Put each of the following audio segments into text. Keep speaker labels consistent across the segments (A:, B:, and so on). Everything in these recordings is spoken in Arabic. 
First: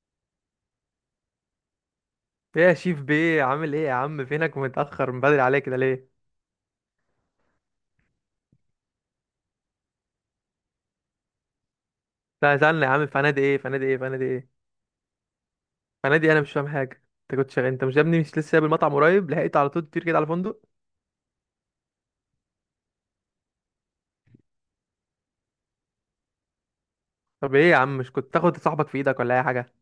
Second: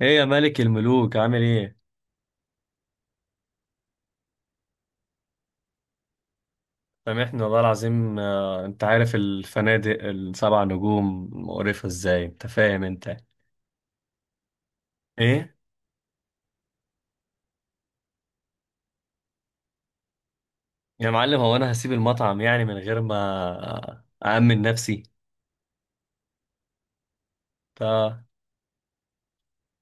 A: ايه يا ملك الملوك عامل ايه؟
B: ايه يا شيف بيه، عامل ايه يا عم؟ فينك متأخر من بدري عليك كده ليه؟
A: سامحني والله العظيم، انت عارف الفنادق السبع نجوم مقرفة ازاي. انت
B: لا
A: فاهم
B: سألنا يا عم،
A: انت
B: فنادي ايه فنادي ايه فنادي ايه
A: ايه؟
B: فنادي؟ انا مش فاهم حاجة. انت كنت شغال، انت مش يا ابني مش لسه سايب المطعم قريب؟ لحقت على طول تطير كده على فندق؟
A: يا معلم، هو انا هسيب المطعم يعني من غير ما أأمن نفسي؟
B: طب ايه يا
A: ف...
B: عم، مش كنت تاخد صاحبك في ايدك ولا اي حاجة؟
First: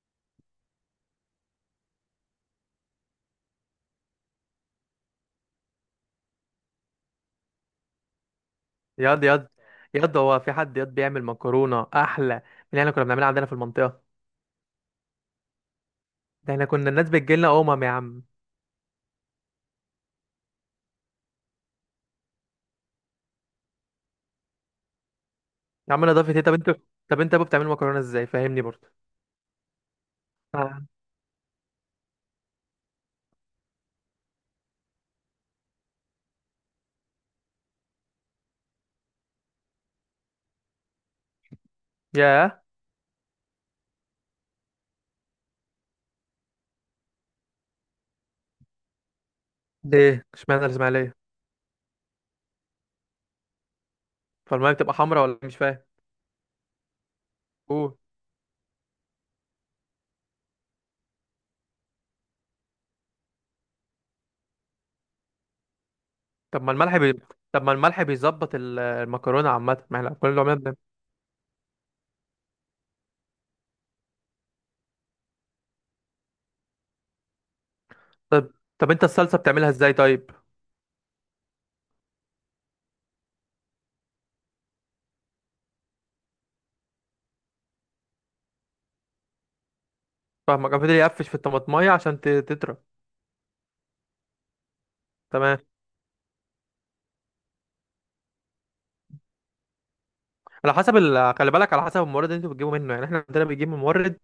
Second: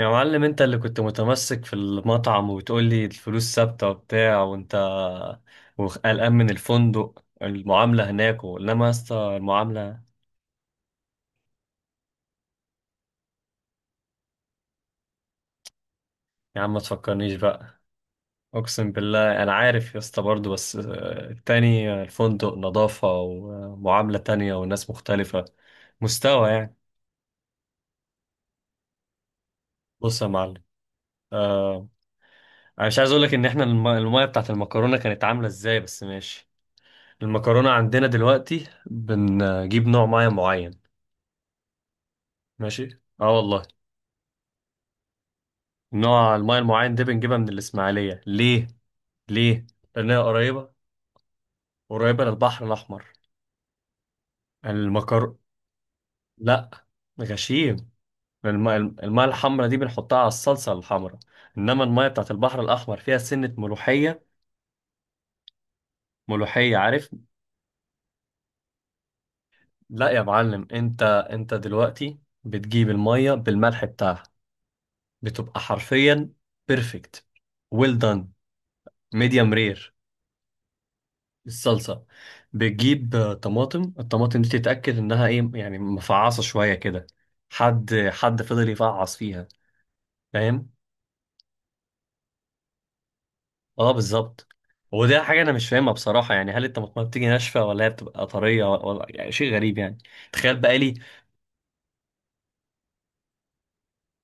A: يا معلم، انت اللي كنت متمسك في المطعم وتقول لي الفلوس ثابتة وبتاع، وانت وقلقان من الفندق، المعاملة هناك، انما يا
B: ياض
A: اسطى
B: ياض،
A: المعاملة.
B: ياض هو في حد ياض بيعمل مكرونة احلى من اللي احنا كنا بنعملها عندنا في المنطقة؟ ده
A: يا
B: احنا
A: عم، ما
B: كنا الناس
A: تفكرنيش
B: بتجيلنا،
A: بقى.
B: يا عم.
A: اقسم بالله انا عارف يا اسطى برضه، بس التاني، الفندق نظافة ومعاملة تانية وناس مختلفة.
B: يا عم نضافة ايه؟
A: مستوى
B: طب انتوا،
A: يعني.
B: طب انت يا ابو بتعملوا مكرونة ازاي؟ فاهمني برضه.
A: بص يا معلم.
B: آه.
A: آه، انا مش عايز اقول لك ان احنا المية بتاعت المكرونة كانت عاملة ازاي، بس ماشي. المكرونة عندنا دلوقتي بنجيب نوع مية معين.
B: ياه.
A: ماشي. اه والله. نوع المية المعين ده بنجيبها من الاسماعيلية. ليه؟ ليه؟ لانها
B: ليه؟ اشمعنى
A: قريبة.
B: الاسماعيلية؟
A: قريبة للبحر الاحمر.
B: فالمية بتبقى حمرا ولا
A: المكر
B: إيه؟ مش فاهم.
A: لا. غشيم.
B: قول.
A: الماء، الحمراء دي بنحطها على الصلصة الحمراء، انما الماء بتاعت البحر الاحمر فيها سنة ملوحية.
B: طب ما
A: ملوحية،
B: الملح
A: عارف؟
B: بي... طب ما الملح بيظبط المكرونه عامه، ما
A: لا
B: احنا
A: يا
B: كل اللي عملنا
A: معلم، انت دلوقتي بتجيب المية بالملح بتاعها، بتبقى حرفيا بيرفكت، ويل دان.
B: طب. طب انت الصلصه
A: ميديوم
B: بتعملها ازاي
A: رير.
B: طيب؟
A: الصلصة بتجيب طماطم. الطماطم دي تتأكد انها ايه يعني، مفعصة شوية كده. حد فضل يفعص فيها، فاهم؟
B: فاهمك، أنا فضل يقفش في الطماطمايه عشان تطرى.
A: اه بالظبط. وده حاجة أنا
B: تمام.
A: مش فاهمها بصراحة يعني، هل الطماطم بتيجي ناشفة، ولا هي بتبقى طرية، ولا، يعني شيء غريب يعني. تخيل بقى لي.
B: خلي بالك، على حسب المورد اللي انتوا بتجيبوا منه، يعني احنا عندنا بنجيب من مورد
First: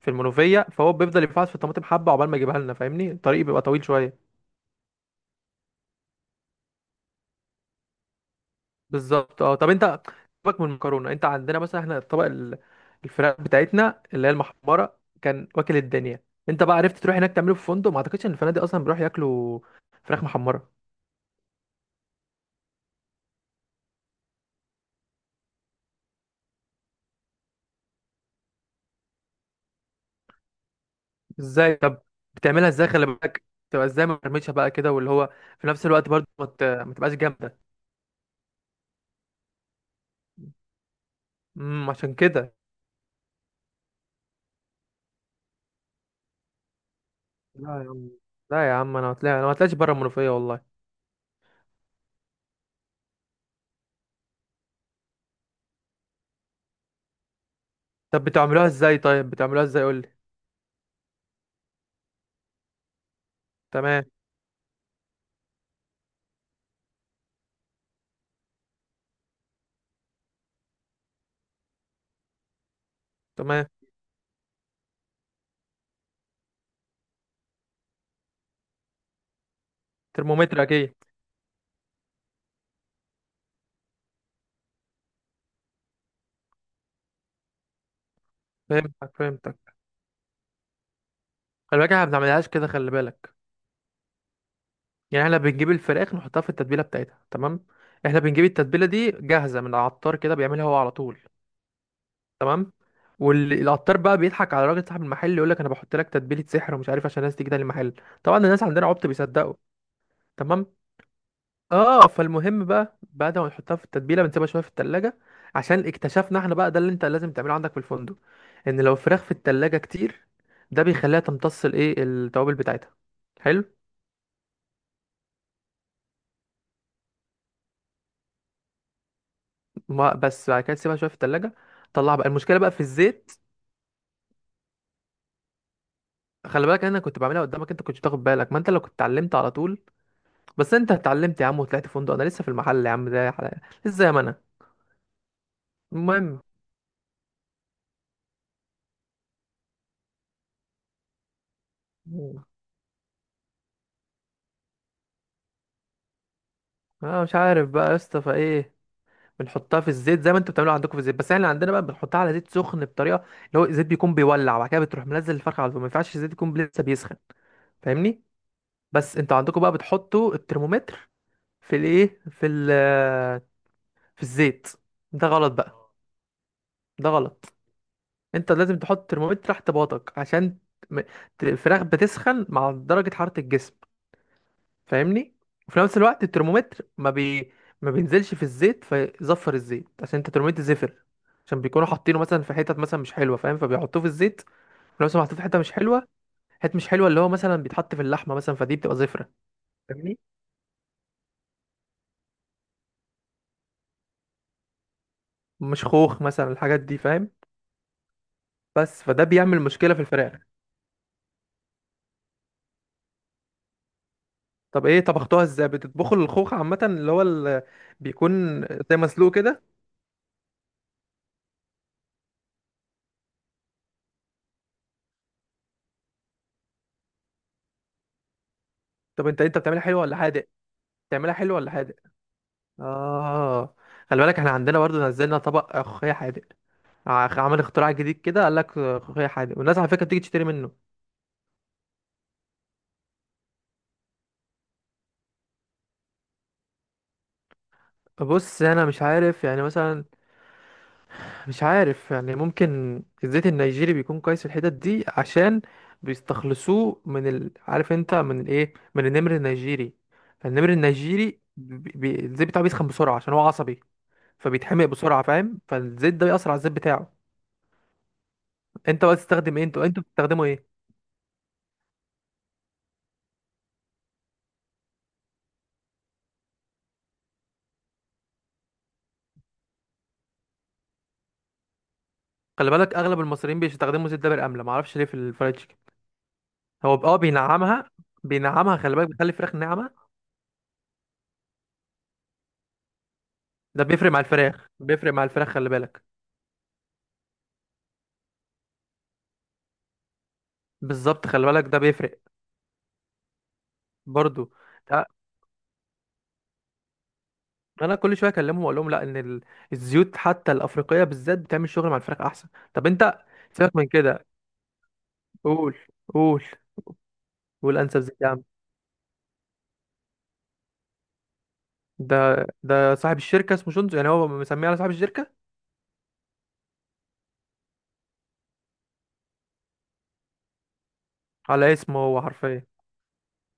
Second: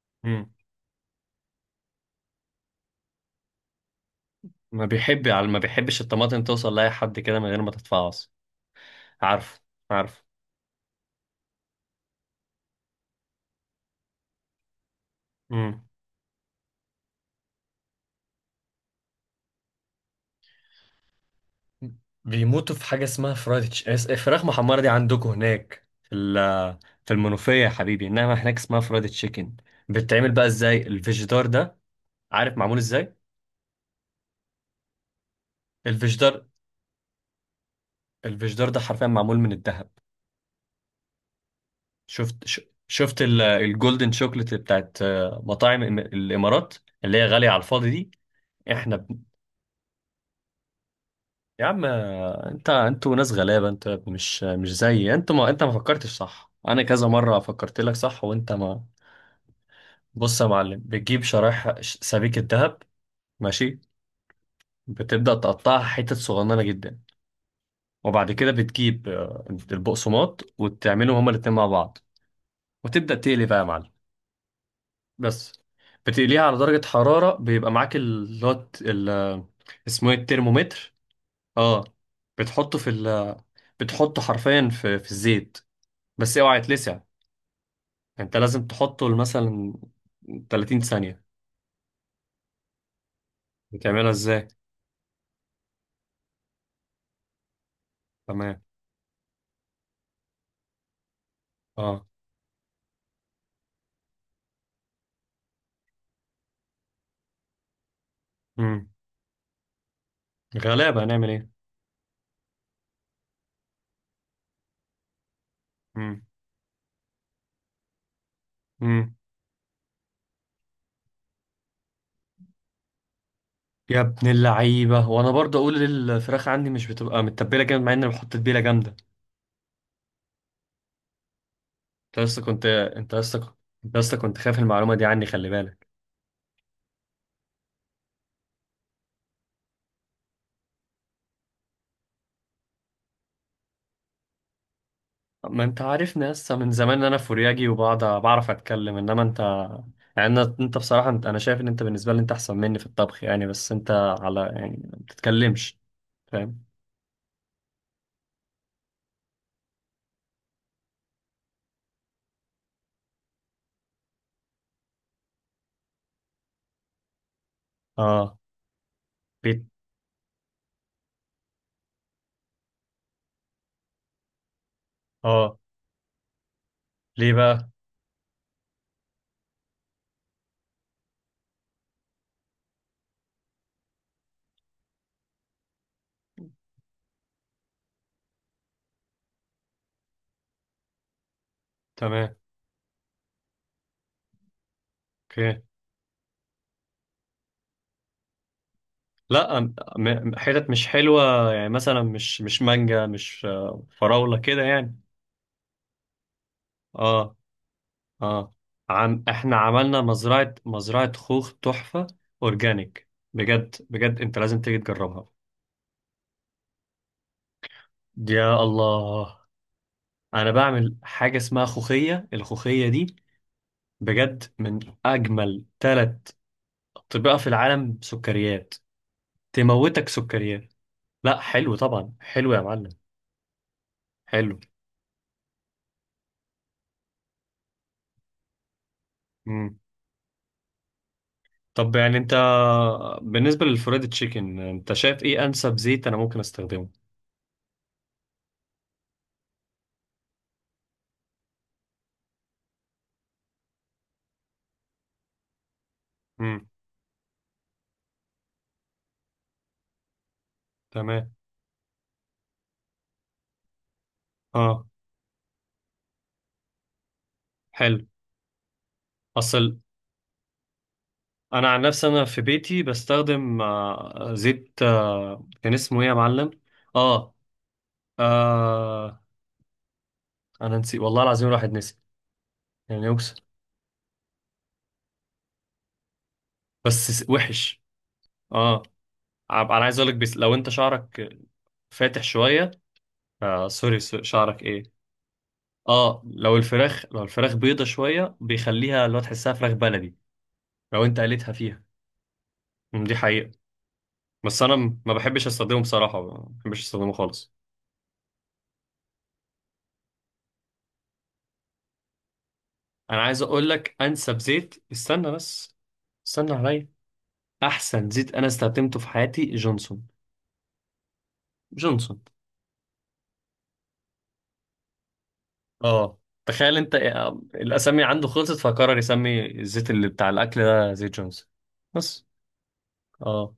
B: في
A: مم.
B: المنوفيه، فهو بيفضل يفحص في الطماطم حبه عقبال ما يجيبها لنا، فاهمني، الطريق بيبقى طويل شويه.
A: ما بيحبش الطماطم توصل لأي حد كده من غير ما تتفعص.
B: بالظبط، اه.
A: عارف.
B: طب انت
A: عارف.
B: سيبك من المكرونه، انت عندنا مثلا احنا الطبق الفراخ بتاعتنا اللي هي المحمره كان واكل
A: مم.
B: الدنيا. انت بقى عرفت تروح هناك تعمله في فندق؟ ما اعتقدش ان الفنادق اصلا بيروحوا ياكلوا فراخ محمره.
A: بيموتوا في حاجة اسمها فراخ محمرة. دي عندكم هناك في في المنوفية يا حبيبي، إنما هناك اسمها فرايد تشيكن. بتتعمل بقى إزاي الفيجيتار
B: ازاي
A: ده؟
B: طب؟
A: عارف
B: بتعملها
A: معمول
B: ازاي؟ خلي
A: إزاي؟
B: بالك، تبقى ازاي مرمشه بقى كده، واللي هو في نفس الوقت برضه
A: الفيجيتار،
B: ما تبقاش جامده.
A: الفيجيتار ده حرفيا معمول من الدهب.
B: عشان
A: شفت
B: كده.
A: ش- شفت الجولدن شوكليت بتاعت مطاعم الامارات، اللي هي غاليه على
B: لا
A: الفاضي
B: يا
A: دي.
B: عم، لا يا
A: احنا
B: عم،
A: ب...
B: انا ما طلعش بره المنوفيه والله.
A: يا عم، انت، انتوا ناس غلابه. انت مش، مش زي، انت ما انت ما فكرتش صح. انا كذا مره فكرت لك صح
B: طب
A: وانت
B: بتعملوها
A: ما.
B: ازاي طيب؟ بتعملوها ازاي؟ قول لي.
A: بص يا معلم، بتجيب شرايح سبيكه ذهب. ماشي.
B: تمام.
A: بتبدا تقطعها حتت صغننه جدا، وبعد كده بتجيب البقسماط، وتعملهم هما الاتنين مع بعض، وتبدا تقلي بقى يا
B: تمام.
A: معلم. بس بتقليها على درجة حرارة، بيبقى معاك اللي هو اسمه ايه،
B: ترمومتر
A: الترمومتر.
B: اكيد.
A: اه. بتحطه في ال... بتحطه حرفيا في الزيت، بس اوعى يتلسع. انت لازم
B: فهمتك،
A: تحطه
B: فهمتك.
A: مثلا 30 ثانية.
B: خلي بالك احنا ما بنعملهاش كده، خلي بالك.
A: بتعملها ازاي؟
B: يعني احنا بنجيب الفراخ نحطها في التتبيله بتاعتها، تمام، احنا بنجيب
A: تمام.
B: التتبيله دي جاهزه من العطار كده، بيعملها هو على طول.
A: اه.
B: تمام. والعطار بقى بيضحك على راجل صاحب المحل، يقول لك انا بحط لك تتبيله سحر ومش عارف، عشان الناس تيجي تاني المحل. طبعا الناس عندنا
A: امم.
B: عبط بيصدقوا. تمام.
A: غلابة هنعمل ايه.
B: اه، فالمهم بقى بعد ما نحطها في التتبيله بنسيبها شويه في التلاجة، عشان
A: امم.
B: اكتشفنا احنا بقى، ده اللي انت لازم تعمله عندك في الفندق، ان لو
A: امم.
B: الفراخ في التلاجة كتير، ده بيخليها تمتص الايه، التوابل بتاعتها. حلو.
A: يا ابن اللعيبة، وانا برضه اقول الفراخ عندي مش بتبقى متبلة جامد، مع اني بحط تتبيلة جامدة.
B: ما بس بعد كده تسيبها شويه في التلاجة، طلعها
A: انت
B: بقى،
A: لسه
B: المشكله
A: كنت
B: بقى في
A: انت
B: الزيت.
A: لسه انت لسه كنت خايف المعلومة دي عني، خلي بالك.
B: خلي بالك انا كنت بعملها قدامك، انت كنتش بتاخد بالك، ما انت لو كنت اتعلمت على طول، بس انت اتعلمت يا عم وطلعت فندق، انا لسه في المحل يا عم زي حلقة. لسه زي ما انا.
A: ما انت عارفني
B: المهم،
A: لسه من زمان ان انا فورياجي وبقعد بعرف اتكلم، انما انت. يعني انت بصراحة، انت، انا شايف ان انت بالنسبة لي انت احسن مني في الطبخ يعني، بس انت على يعني ما بتتكلمش، فاهم؟
B: اه مش عارف بقى يا اسطى فايه. بنحطها في الزيت زي ما انتوا بتعملوها عندكم في الزيت، بس احنا عندنا بقى بنحطها على زيت سخن بطريقه، اللي هو الزيت بيكون بيولع، وبعد كده بتروح منزل الفرخه على طول، ما ينفعش الزيت يكون لسه بيسخن، فاهمني.
A: اه.
B: بس انتوا عندكم
A: بيت.
B: بقى بتحطوا الترمومتر في الايه، في الزيت. ده غلط
A: اه.
B: بقى. ده
A: ليه
B: غلط.
A: بقى؟
B: انت لازم تحط ترمومتر تحت باطك، عشان م- الفراخ بتسخن مع درجة حرارة الجسم، فاهمني. وفي نفس الوقت الترمومتر ما بينزلش في الزيت، فيزفر الزيت، عشان انت الترمومتر زفر، عشان بيكونوا حاطينه
A: تمام.
B: مثلا في حتت مثلا مش حلوه، فاهم، فبيحطوه في الزيت، في نفس الوقت محطوط في حته
A: اوكي.
B: مش حلوه. حته مش حلوه اللي هو مثلا بيتحط في اللحمه مثلا، فدي بتبقى زفره،
A: لا،
B: فاهمني،
A: حتت مش حلوة يعني، مثلا مش مانجا، مش فراولة كده يعني.
B: مش خوخ مثلا، الحاجات دي، فاهم.
A: اه. اه.
B: بس
A: عم،
B: فده
A: احنا
B: بيعمل مشكله في
A: عملنا
B: الفراخ.
A: مزرعة، مزرعة خوخ تحفة. اورجانيك. بجد بجد، انت لازم تيجي
B: طب ايه
A: تجربها.
B: طبختوها ازاي؟ بتطبخوا الخوخ عامه اللي هو بيكون
A: يا
B: زي مسلوق
A: الله.
B: كده؟
A: انا بعمل حاجه اسمها خوخيه. الخوخيه دي بجد من اجمل ثلاث اطباق في العالم. سكريات
B: طب انت بتعملها حلو
A: تموتك.
B: ولا حادق؟
A: سكريات.
B: بتعملها
A: لا
B: حلو ولا
A: حلو
B: حادق؟
A: طبعا، حلو يا معلم.
B: اه. خلي بالك احنا
A: حلو.
B: عندنا برضو نزلنا طبق ملوخيه حادق، عمل اختراع جديد كده، قال لك ملوخيه حادق، والناس
A: مم.
B: على فكره بتيجي تشتري منه.
A: طب يعني انت، بالنسبه للفريد تشيكن، انت شايف ايه انسب زيت انا ممكن استخدمه؟
B: بص انا مش عارف يعني مثلا، مش عارف يعني، ممكن الزيت النيجيري بيكون كويس في الحتت دي، عشان
A: امم.
B: بيستخلصوه عارف انت من الايه، من النمر النيجيري. فالنمر
A: تمام.
B: النيجيري الزيت بتاعه بيسخن بسرعه، عشان هو عصبي، فبيتحمق
A: اه.
B: بسرعه، فاهم، فالزيت ده بيأثر على الزيت بتاعه.
A: حلو.
B: انت بقى تستخدم ايه؟
A: اصل،
B: انتوا بتستخدموا ايه؟
A: انا عن نفسي، انا في بيتي بستخدم زيت، كان اسمه ايه يا معلم؟ اه. آه. انا نسيت والله العظيم، الواحد نسي.
B: خلي بالك
A: يعني
B: اغلب
A: يكسر،
B: المصريين بيستخدموا زيت دابر امله، معرفش ليه، في الفرايد تشيكن. هو
A: بس وحش.
B: بينعمها. بينعمها،
A: اه.
B: خلي بالك، بيخلي الفراخ
A: انا عايز
B: ناعمه.
A: اقولك، بس لو انت شعرك فاتح شويه، آه
B: ده
A: سوري،
B: بيفرق مع
A: شعرك
B: الفراخ،
A: ايه.
B: بيفرق مع الفراخ، خلي بالك.
A: اه، لو الفراخ، لو الفراخ بيضه شويه، بيخليها لو تحسها فراخ بلدي لو انت
B: بالظبط، خلي
A: قليتها
B: بالك ده
A: فيها.
B: بيفرق.
A: أم، دي حقيقه.
B: برضو،
A: بس انا،
B: اه،
A: ما بحبش استخدمه بصراحه، ما بحبش استخدمه خالص.
B: انا كل شويه اكلمهم واقول لهم لا، ان الزيوت حتى الافريقيه بالذات بتعمل شغل مع الفراخ احسن. طب انت،
A: انا عايز
B: سيبك من
A: اقولك
B: كده،
A: انسب زيت، استنى
B: قول.
A: بس.
B: قول.
A: استنى عليا.
B: قول انسب
A: احسن
B: زيت يا
A: زيت
B: عم.
A: انا استخدمته في حياتي جونسون. جونسون.
B: ده صاحب الشركه اسمه شونزو، يعني هو مسميه على صاحب الشركه،
A: اه. تخيل انت، الاسامي عنده خلصت، فقرر يسمي الزيت اللي بتاع الاكل ده زيت جونز.
B: على اسمه هو
A: بس.
B: حرفيا.
A: اه.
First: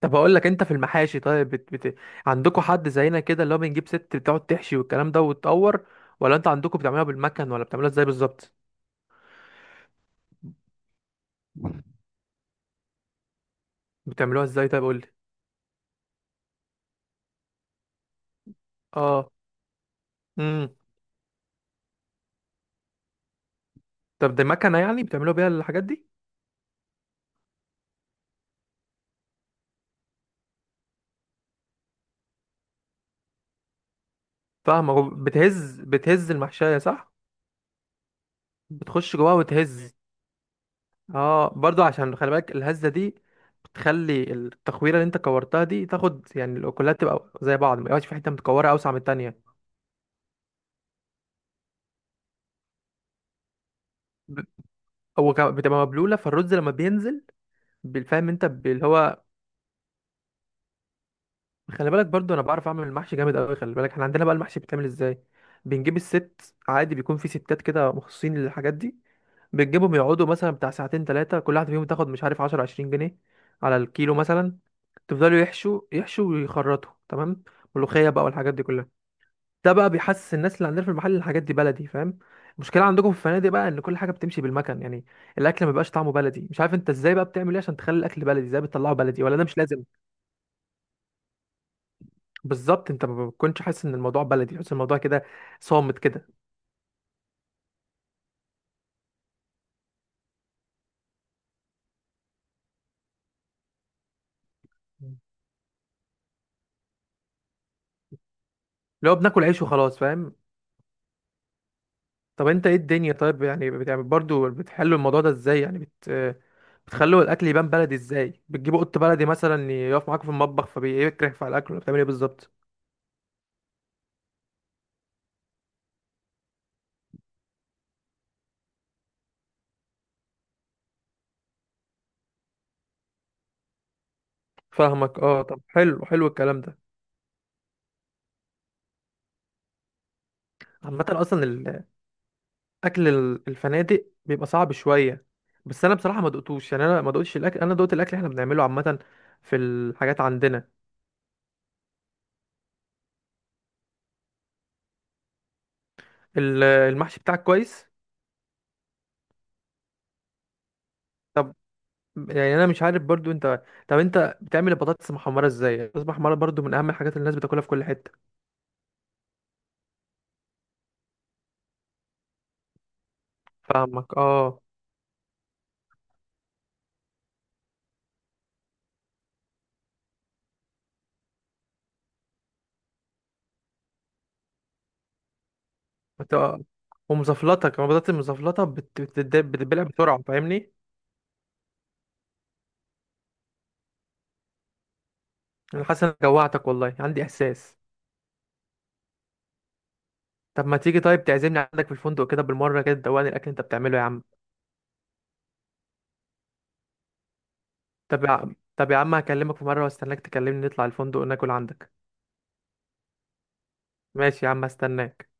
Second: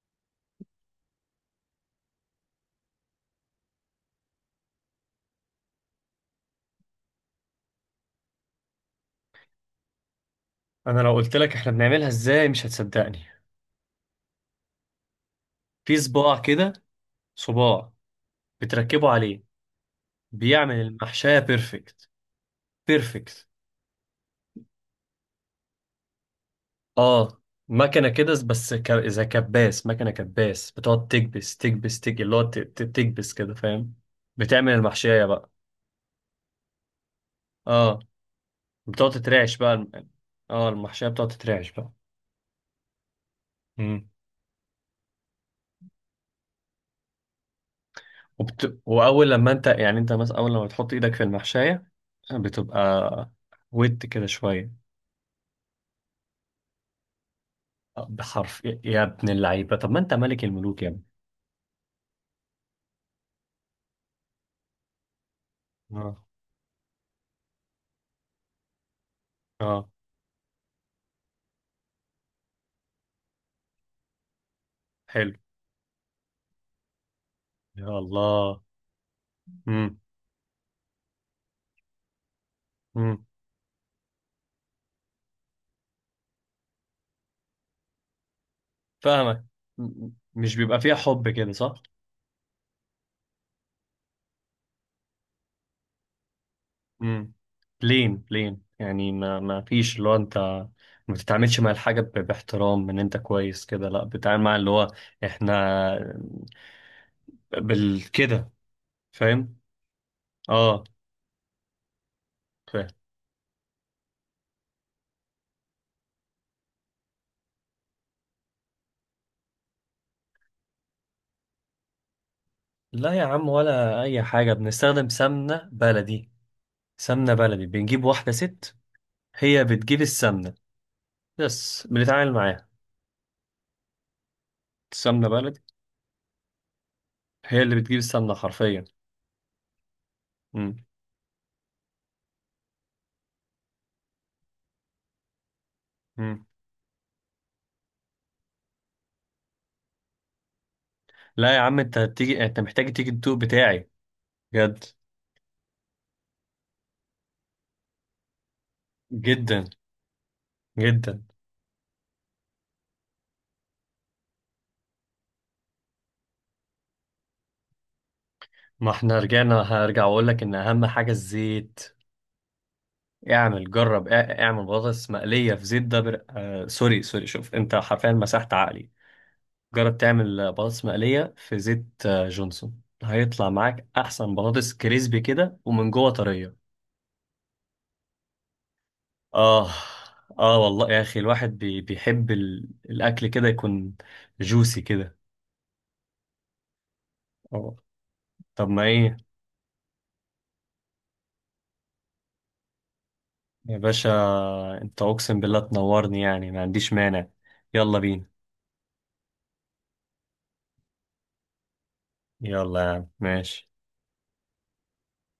B: طب اقول لك انت في المحاشي طيب، عندكم حد زينا كده اللي هو بنجيب ست بتقعد تحشي والكلام ده وتطور، ولا انت عندكم بتعملوها بالمكن، ولا بتعملوها ازاي بالظبط؟
A: انا لو قلت لك احنا بنعملها ازاي، مش هتصدقني.
B: بتعملوها ازاي طيب؟ قول لي.
A: في صباع كده، صباع بتركبه
B: اه.
A: عليه،
B: امم
A: بيعمل المحشية بيرفكت. بيرفكت.
B: طب دي مكنه يعني بتعملوها بيها الحاجات دي؟
A: اه. مكنة كده بس، زي كباس، مكنة كباس بتقعد تكبس تكبس تك اللي هو تكبس كده، فاهم؟ بتعمل
B: فاهمك،
A: المحشية بقى.
B: بتهز، بتهز المحشيه، صح؟
A: اه. بتقعد
B: بتخش جواها
A: تترعش بقى
B: وتهز.
A: اه، المحشية بتقعد
B: اه،
A: تترعش
B: برضو
A: بقى.
B: عشان خلي بالك الهزه دي
A: مم.
B: بتخلي التخويره اللي انت كورتها دي تاخد، يعني الاكلات تبقى زي بعض، ما يبقاش في حته متكوره اوسع من
A: واول
B: التانيه.
A: لما انت يعني انت مثلا، اول لما بتحط ايدك في المحشايه، بتبقى ود كده
B: ب-
A: شويه.
B: بتبقى مبلوله، فالرز لما بينزل، بالفهم انت
A: بحرف يا،
B: اللي
A: يا
B: هو،
A: ابن اللعيبه، طب ما انت ملك الملوك يا ابني.
B: خلي بالك برضو انا بعرف اعمل المحشي جامد قوي، خلي بالك احنا عندنا بقى المحشي بيتعمل ازاي. بنجيب
A: اه.
B: الست عادي، بيكون في ستات كده مخصصين للحاجات دي،
A: اه.
B: بتجيبهم يقعدوا مثلا بتاع ساعتين ثلاثة، كل واحدة فيهم تاخد مش عارف 10 20 جنيه على الكيلو مثلا،
A: حلو.
B: تفضلوا يحشوا يحشوا ويخرطوا، تمام،
A: يا
B: ملوخية بقى والحاجات
A: الله.
B: دي كلها. ده بقى
A: امم.
B: بيحسس الناس اللي عندنا في المحل إن الحاجات دي بلدي، فاهم. المشكلة عندكم في
A: امم.
B: الفنادق بقى ان كل حاجة بتمشي بالمكن يعني، الاكل ما بيبقاش طعمه بلدي، مش عارف انت ازاي بقى بتعمل ايه عشان تخلي الاكل بلدي، ازاي بتطلعه بلدي، ولا ده
A: فاهمك.
B: مش لازم؟
A: مش بيبقى فيها حب كده صح.
B: بالظبط، انت ما بتكونش حاسس ان الموضوع بلدي، تحس الموضوع كده صامت كده،
A: امم. لين لين يعني، ما، ما فيش اللي هو، انت ما بتتعاملش مع الحاجه باحترام، ان انت كويس كده، لا بتتعامل مع اللي هو، احنا بال كده،
B: لو بناكل
A: فاهم؟
B: عيش وخلاص، فاهم.
A: اه.
B: طب انت ايه الدنيا طيب، يعني بتعمل برضو، بتحلوا الموضوع ده ازاي، يعني بتخلوا الاكل يبان بلدي ازاي؟ بتجيبوا قط بلدي مثلا يقف معاكوا في المطبخ فبيكرهف على الاكل، ولا بتعمل ايه بالظبط؟
A: لا يا عم، ولا اي حاجه، بنستخدم سمنه بلدي. سمنه بلدي بنجيب واحده ست، هي بتجيب السمنه، بس بنتعامل معاها.
B: فاهمك،
A: السمنه
B: اه،
A: بلدي،
B: طب حلو، حلو الكلام ده.
A: هي اللي بتجيب السمنه حرفيا. مم.
B: عامه اصلا الاكل الفنادق بيبقى صعب شويه، بس انا بصراحه ما
A: مم.
B: دقتوش، يعني انا ما دقتش الاكل، انا دقت الاكل احنا بنعمله عامه في الحاجات عندنا.
A: لا يا عم، انت هتيجي، انت محتاج تيجي الدوق بتاعي، بجد.
B: المحشي بتاعك كويس.
A: جدا. جدا.
B: طب يعني انا مش عارف برضو انت، طب انت بتعمل البطاطس محمره ازاي؟ البطاطس محمره برضو من اهم الحاجات اللي الناس بتاكلها في كل حته.
A: ما احنا رجعنا، هرجع واقول لك ان اهم حاجه الزيت. اعمل، جرب،
B: فاهمك، اه.
A: اعمل بطاطس مقليه في زيت ده، آه سوري سوري، شوف انت حرفيا مسحت عقلي. قاعد تعمل برش مالية في زيت جونسون، هايطلع معك أحسن برش كريسب كده ومن جوا تريا.
B: آه. ومزفلطه كمان، البطاطس المزفلطه
A: اه.
B: بتتبلع بسرعه،
A: اه
B: فاهمني.
A: والله ياخي، الواحد بيحب الأكل كده يكون جوسي كده.
B: انا حاسس انك جوعتك والله، عندي
A: آه.
B: احساس.
A: طب ما إيه.
B: طب ما تيجي طيب تعزمني عندك في الفندق كده بالمره كده، تدوقني الاكل اللي انت بتعمله يا
A: بشه.
B: عم.
A: أنت أوكس بالاطن وارني يعني، ما عندش مانع. يلا
B: طب يا
A: بين.
B: عم، طب يا عم، هكلمك في مره واستناك تكلمني، نطلع الفندق ناكل عندك.
A: يلا مش
B: ماشي يا عم، هستناك.